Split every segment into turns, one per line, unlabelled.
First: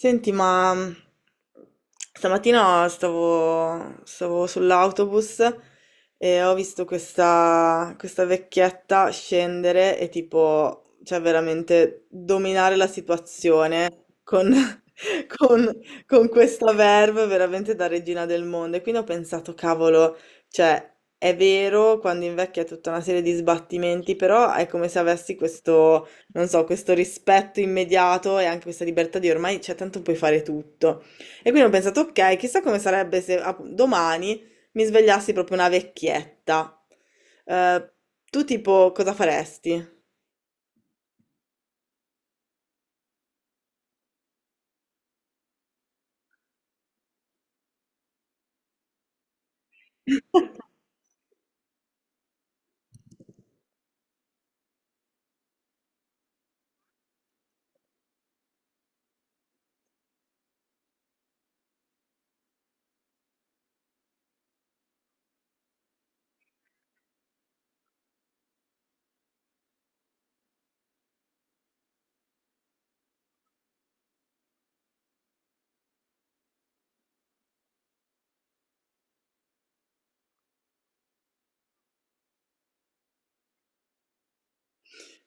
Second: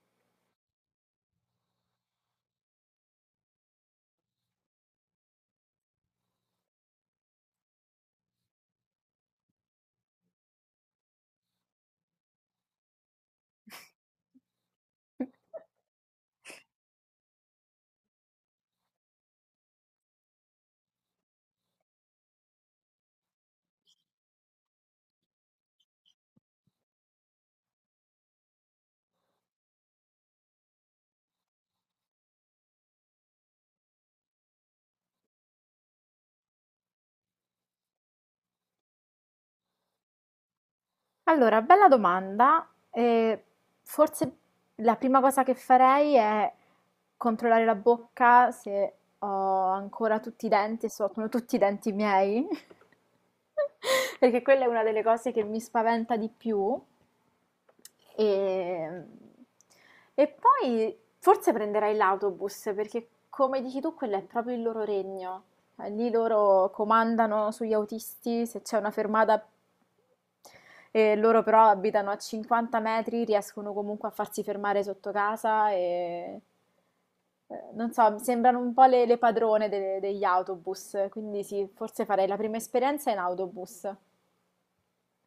Senti, ma stamattina stavo sull'autobus e ho visto questa vecchietta scendere e tipo, cioè veramente dominare la situazione con, con- con questa verve veramente da regina del mondo. E quindi ho pensato, cavolo, cioè è vero, quando invecchia è tutta una serie di sbattimenti, però è come se avessi questo non so, questo rispetto immediato e anche questa libertà di ormai, cioè, tanto puoi fare tutto. E quindi ho pensato, ok, chissà come sarebbe se domani mi svegliassi proprio una vecchietta. Eh, tu tipo cosa faresti?
Allora, bella domanda. Forse la prima cosa che farei è controllare la bocca se ho ancora tutti i denti e se sono tutti i denti miei, perché quella è una delle cose che mi spaventa di più. E, e poi forse prenderai l'autobus, perché come dici tu, quello è proprio il loro regno. Lì loro comandano sugli autisti se c'è una fermata e loro però abitano a 50 metri, riescono comunque a farsi fermare sotto casa e non so, mi sembrano un po' le padrone degli autobus, quindi sì, forse farei la prima esperienza in autobus.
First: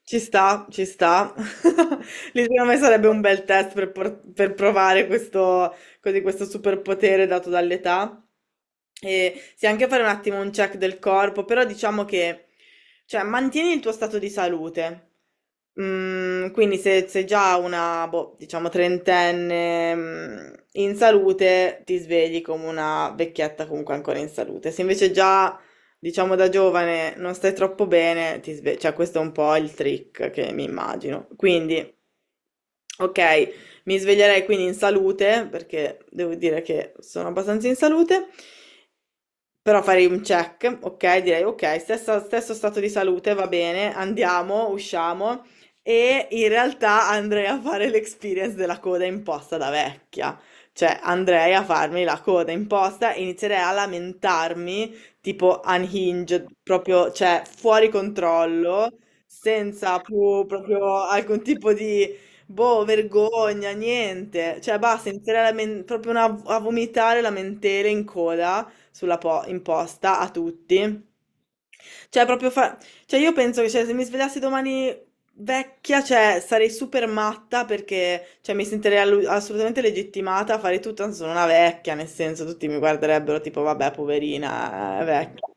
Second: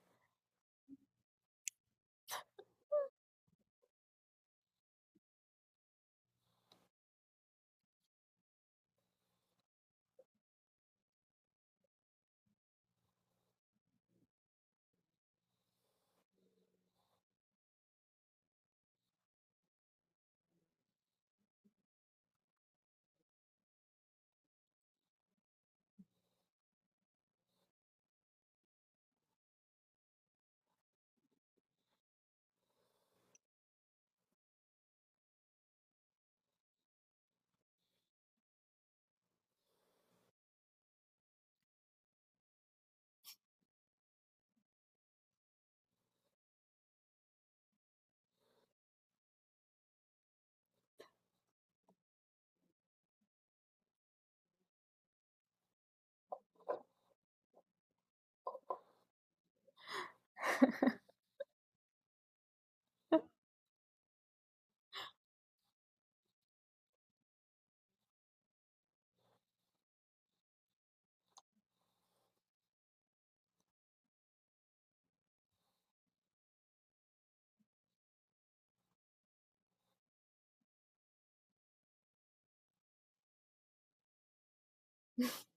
Ci sta, ci sta. Lì secondo me sarebbe un bel test per, per provare questo, così, questo superpotere dato dall'età. E sì, anche fare un attimo un check del corpo, però diciamo che, cioè, mantieni il tuo stato di salute. Mm, quindi se sei già una, boh, diciamo, trentenne, in salute, ti svegli come una vecchietta comunque ancora in salute. Se invece già diciamo da giovane non stai troppo bene, cioè questo è un po' il trick che mi immagino. Quindi, ok, mi sveglierei quindi in salute, perché devo dire che sono abbastanza in salute, però farei un check, ok? Direi ok, stesso stato di salute, va bene, andiamo, usciamo. E in realtà andrei a fare l'experience della coda imposta da vecchia. Cioè andrei a farmi la coda imposta e inizierei a lamentarmi, tipo unhinged, proprio, cioè fuori controllo, senza più proprio alcun tipo di. Boh, vergogna, niente. Cioè, basta, inizierei a vomitare lamentele in coda sulla imposta a tutti. Cioè, proprio fa, cioè, io penso che cioè, se mi svegliassi domani vecchia, cioè, sarei super matta perché cioè, mi sentirei assolutamente legittimata a fare tutto, anzi sono una vecchia, nel senso tutti mi guarderebbero tipo, vabbè, poverina, è vecchia.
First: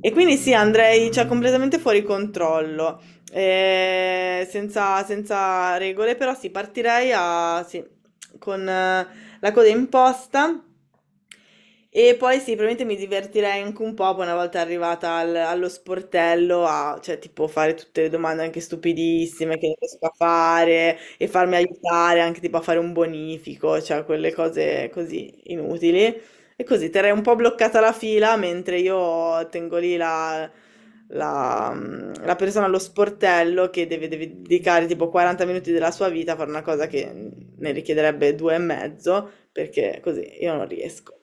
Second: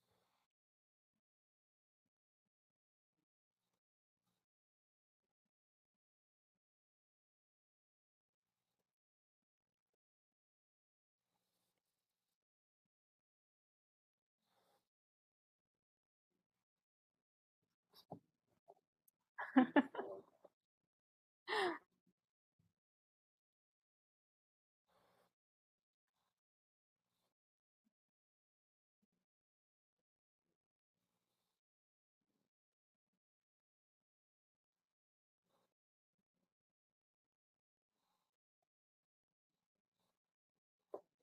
E quindi sì, andrei cioè, completamente fuori controllo, senza regole, però sì, partirei a, sì, con la coda imposta e poi sì, probabilmente mi divertirei anche un po' poi una volta arrivata allo sportello a, cioè, tipo, fare tutte le domande anche stupidissime che non riesco a fare e farmi aiutare anche tipo a fare un bonifico, cioè quelle cose così inutili. E così terrei un po' bloccata la fila mentre io tengo lì la persona allo sportello che deve dedicare tipo 40 minuti della sua vita a fare una cosa che ne richiederebbe due e mezzo, perché così io non riesco.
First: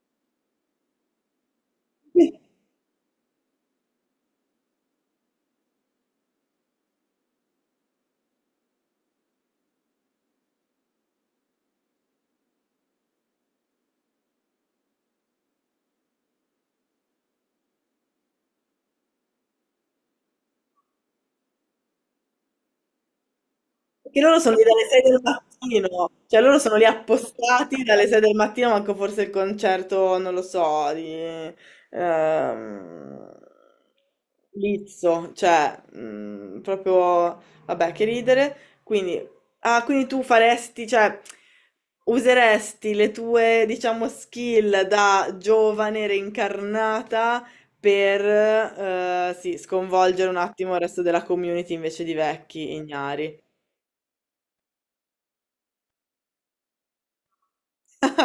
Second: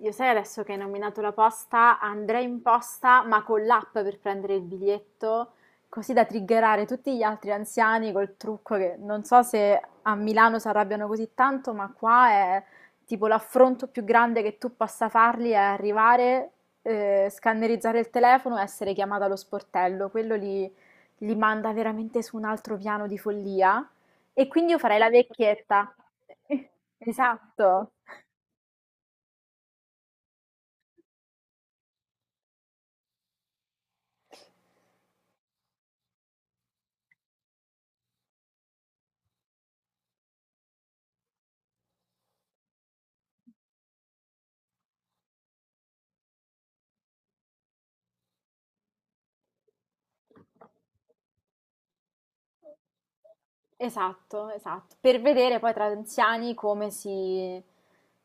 Io sai adesso che hai nominato la posta, andrei in posta ma con l'app per prendere il biglietto, così da triggerare tutti gli altri anziani col trucco che non so se a Milano si arrabbiano così tanto, ma qua è tipo l'affronto più grande che tu possa fargli è arrivare, scannerizzare il telefono e essere chiamata allo sportello. Li manda veramente su un altro piano di follia.
Perché loro
E
sono lì
quindi io
dalle
farei
6
la
del
vecchietta.
mattino, cioè loro sono lì appostati
Esatto.
dalle 6 del mattino, manco forse il concerto, non lo so, di ehm, Lizzo, cioè proprio, vabbè, che ridere. Quindi, quindi tu faresti, cioè, useresti le tue, diciamo, skill da giovane reincarnata per, sì, sconvolgere un attimo il resto della community invece di vecchi ignari.
Esatto, esatto. Per vedere poi tra anziani come si...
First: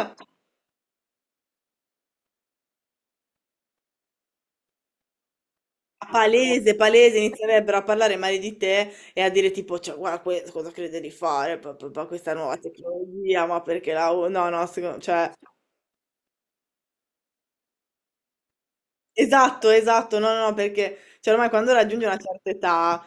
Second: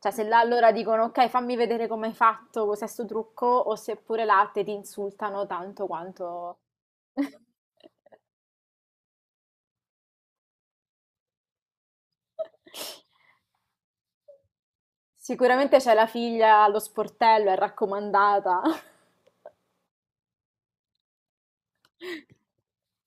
Cioè, se là allora dicono, ok, fammi vedere come hai fatto questo sto trucco, o se pure là te ti insultano tanto quanto...
Palese, palese, inizierebbero a parlare male di te e a dire tipo, cioè, guarda, cosa crede di fare, questa nuova tecnologia, ma perché la, no, no, cioè,
Sicuramente c'è la figlia allo sportello, è raccomandata.
esatto, esatto, no, no, no, perché, cioè, ormai quando raggiungi una certa età,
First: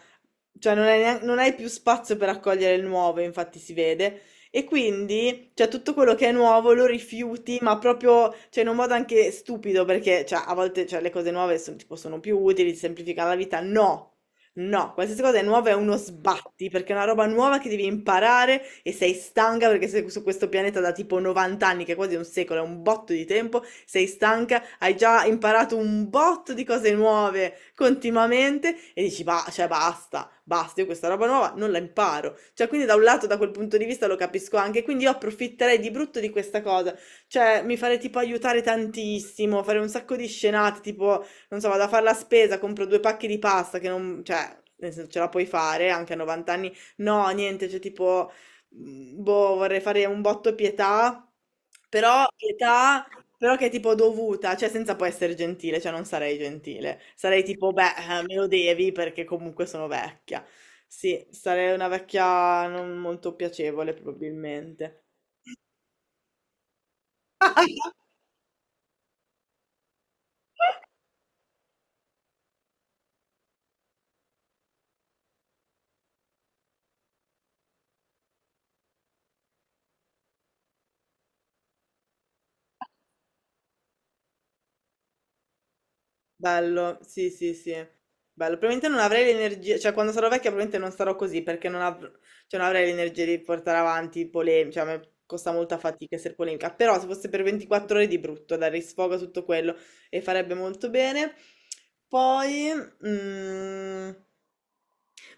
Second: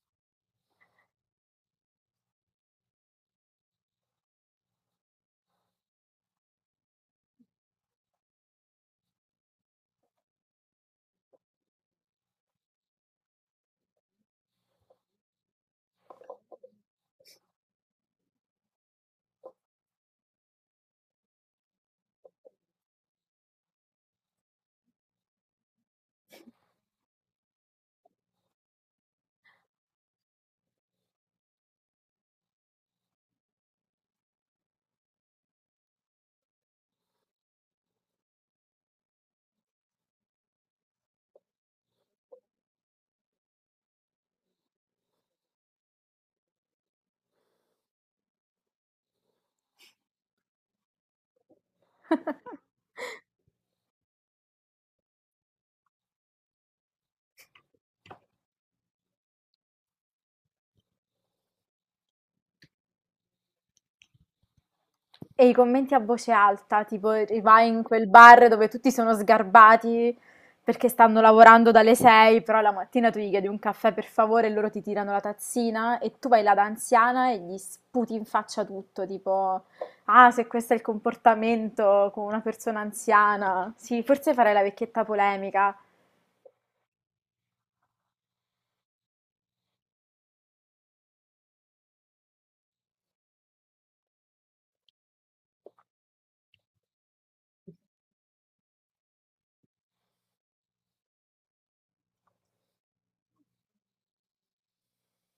cioè, non non hai più spazio per accogliere il nuovo, infatti si vede, e quindi, cioè, tutto quello che è nuovo lo rifiuti, ma proprio, cioè, in un modo anche stupido, perché, cioè, a volte, cioè, le cose nuove sono, tipo, sono più utili, ti semplificano la vita, no! No, qualsiasi cosa è nuova è uno sbatti, perché è una roba nuova che devi imparare e sei stanca perché sei su questo pianeta da tipo 90 anni, che è quasi un secolo, è un botto di tempo, sei stanca, hai già imparato un botto di cose nuove continuamente e dici, bah, cioè basta, basta, io questa roba nuova non la imparo. Cioè, quindi da un lato, da quel punto di vista lo capisco anche, quindi io approfitterei di brutto di questa cosa, cioè mi farei tipo aiutare tantissimo, fare un sacco di scenate, tipo non so, vado a fare la spesa, compro due pacchi di pasta che non, cioè, nel senso ce la puoi fare anche a 90 anni. No, niente, cioè tipo, boh, vorrei fare un botto pietà, però che è tipo dovuta, cioè senza poi essere gentile, cioè non sarei gentile. Sarei tipo, beh, me lo devi perché comunque sono vecchia. Sì, sarei una vecchia non molto piacevole probabilmente.
E i commenti a voce alta, tipo vai in quel bar dove tutti sono sgarbati perché stanno lavorando dalle 6, però la mattina tu gli chiedi un caffè per favore e loro ti tirano la tazzina e tu vai là da anziana e gli sputi in faccia tutto, tipo, ah, se questo è il comportamento con una persona anziana. Sì, forse farei la vecchietta polemica,
Bello, sì, sì, sì. Bello. Probabilmente non avrei l'energia, cioè quando sarò vecchia probabilmente non sarò così perché non, av- cioè, non avrei l'energia di portare avanti polemiche, cioè a me costa molta fatica essere polemica, però se fosse per 24 ore di brutto, dare sfogo a tutto quello e farebbe molto bene. Poi, mm,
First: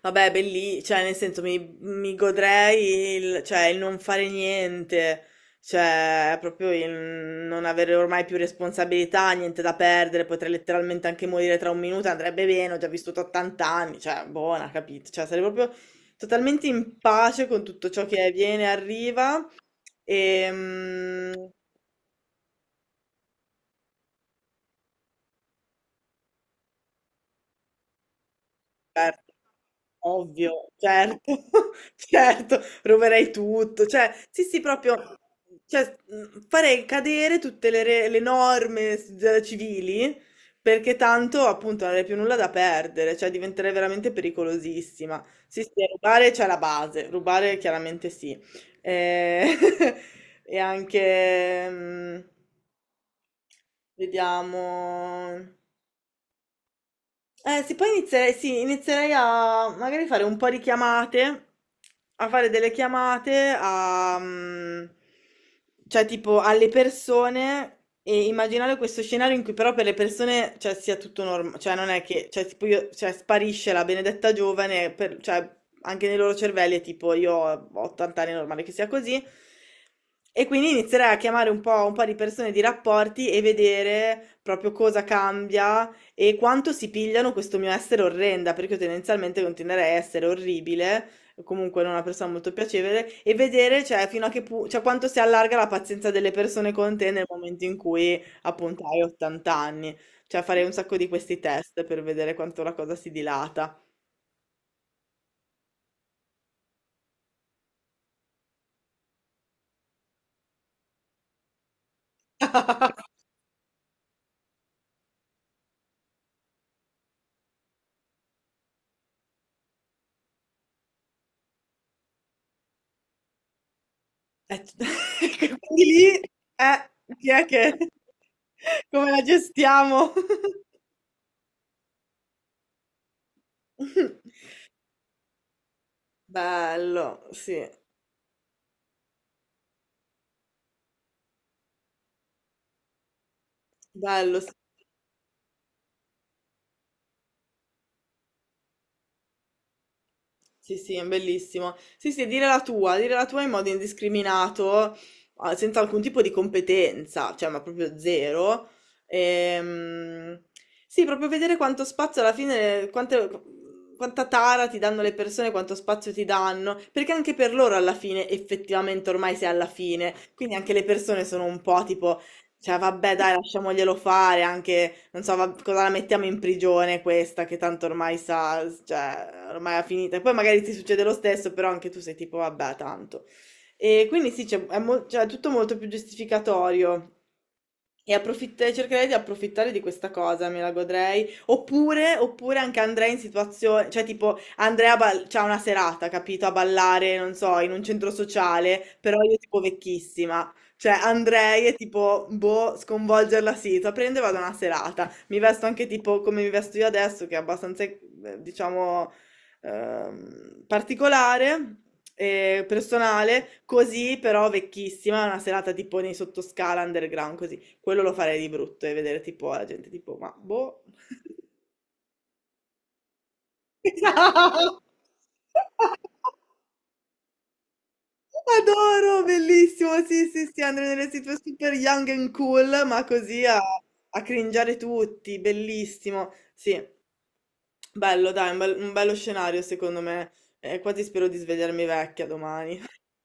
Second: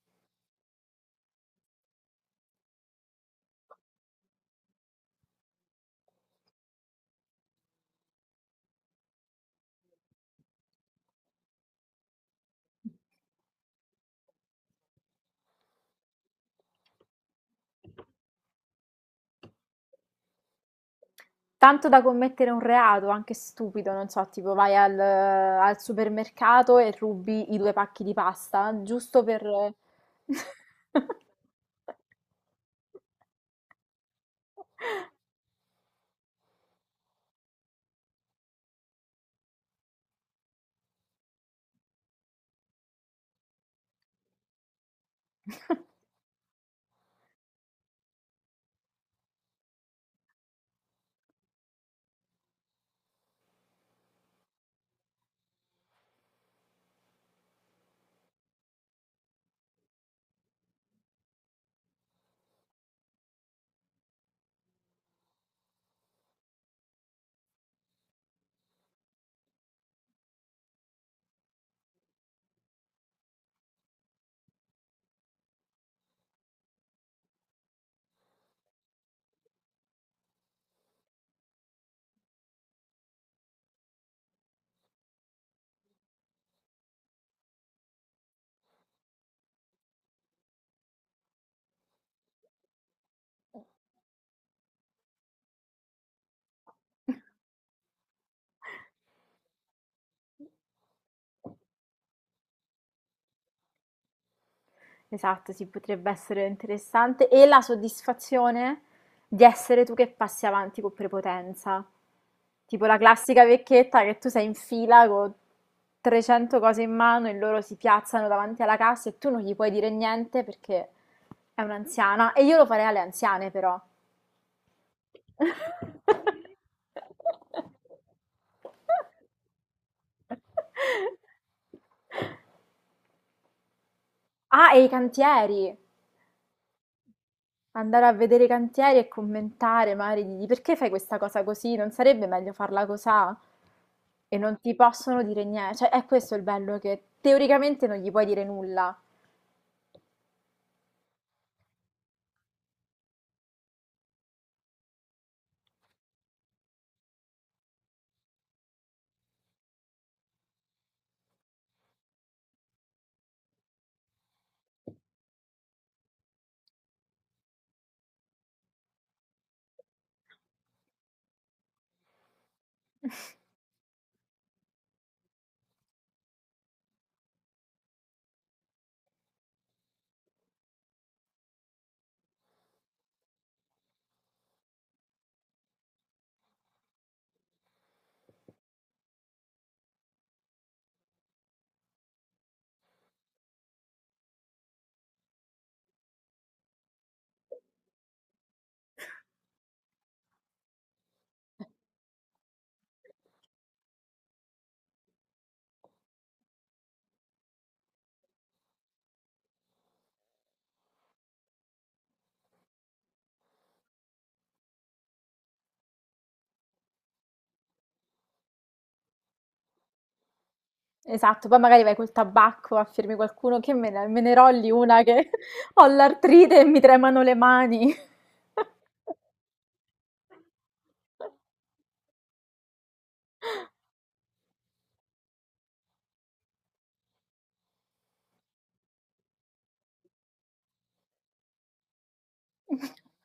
vabbè, belli, cioè, nel senso, mi godrei il, cioè, il non fare niente, cioè, proprio il non avere ormai più responsabilità, niente da perdere, potrei letteralmente anche morire tra un minuto, andrebbe bene, ho già vissuto 80 anni, cioè, buona, capito? Cioè, sarei proprio totalmente in pace con tutto ciò che viene e arriva, e
tanto da commettere un reato, anche stupido, non so, tipo vai al supermercato e rubi i 2 pacchi di pasta, giusto
certo.
per...
Ovvio, certo, certo, roverei tutto, cioè, sì, sì, proprio, cioè, farei cadere tutte le norme civili, perché tanto, appunto, non avrei più nulla da perdere, cioè, diventerei veramente pericolosissima. Sì, sì, rubare c'è la base, rubare chiaramente sì. Eh, e, anche, vediamo. Sì, inizierei a magari fare un po' di chiamate, a fare delle chiamate a, cioè tipo alle persone e immaginare questo scenario in cui però per le persone, cioè, sia tutto normale, cioè non è che, cioè, tipo io, cioè, sparisce la benedetta giovane, cioè, anche nei loro cervelli è tipo io ho 80 anni, è normale che sia così, e quindi inizierei a chiamare un po' di persone, di rapporti e vedere proprio cosa cambia e quanto si pigliano questo mio essere orrenda, perché io tendenzialmente continuerei a essere orribile, comunque non una persona molto piacevole, e vedere, cioè, fino a che pu- cioè, quanto si allarga la pazienza delle persone con te nel momento in cui, appunto, hai 80 anni. Cioè, farei un sacco di questi test per vedere quanto la cosa si dilata.
Esatto, sì, potrebbe essere interessante. E la soddisfazione di essere tu che passi avanti con prepotenza. Tipo la classica vecchietta che tu sei in fila con 300 cose in mano e loro si piazzano davanti alla cassa e tu non gli puoi dire niente perché è un'anziana. E io lo farei alle anziane, però.
Eh, quindi lì, eh, chi è che. Come la gestiamo?
Ah, e i cantieri.
Bello, sì,
Andare a vedere i cantieri e commentare, magari dirgli perché fai questa cosa così? Non sarebbe meglio farla cosà? E
bello. Sì.
non ti possono dire niente. Cioè, è questo il bello che teoricamente non gli puoi dire nulla.
Sì, sì, è bellissimo. Sì, sì, dire la tua in modo indiscriminato, senza alcun tipo di competenza, cioè, ma proprio zero. Ehm, sì, proprio vedere quanto spazio alla fine, quanta tara ti danno le persone, quanto spazio ti danno, perché anche per loro alla fine, effettivamente, ormai sei alla fine, quindi anche le persone sono un po' tipo. Cioè, vabbè, dai, lasciamoglielo fare anche, non so, cosa la mettiamo in prigione questa, che tanto ormai sa, cioè, ormai è finita. E poi magari ti succede lo stesso, però anche tu sei tipo, vabbè, tanto. E quindi sì, cioè, è tutto molto più giustificatorio. E cercherei di approfittare di questa cosa, me la godrei. Oppure anche andrei in situazioni, cioè tipo c'ha una serata, capito, a ballare, non so, in un centro sociale, però io tipo vecchissima. Cioè, andrei e tipo, boh, sconvolgerla sì, so, prendo e vado a una serata. Mi vesto anche tipo come mi vesto io adesso, che è abbastanza, diciamo, particolare e personale, così però vecchissima, una serata tipo nei sottoscala, underground, così. Quello lo farei di brutto e vedere tipo la gente tipo, ma boh.
Esatto, poi magari vai col tabacco a firmi qualcuno che me ne rolli
Esatto.
una che ho l'artrite e mi tremano le mani.
Adoro, bellissimo. Sì, sì, sì, andare nelle situ super young and cool, ma così a cringiare tutti, bellissimo. Sì, bello, dai, un bello scenario secondo me. Quasi spero di svegliarmi vecchia domani.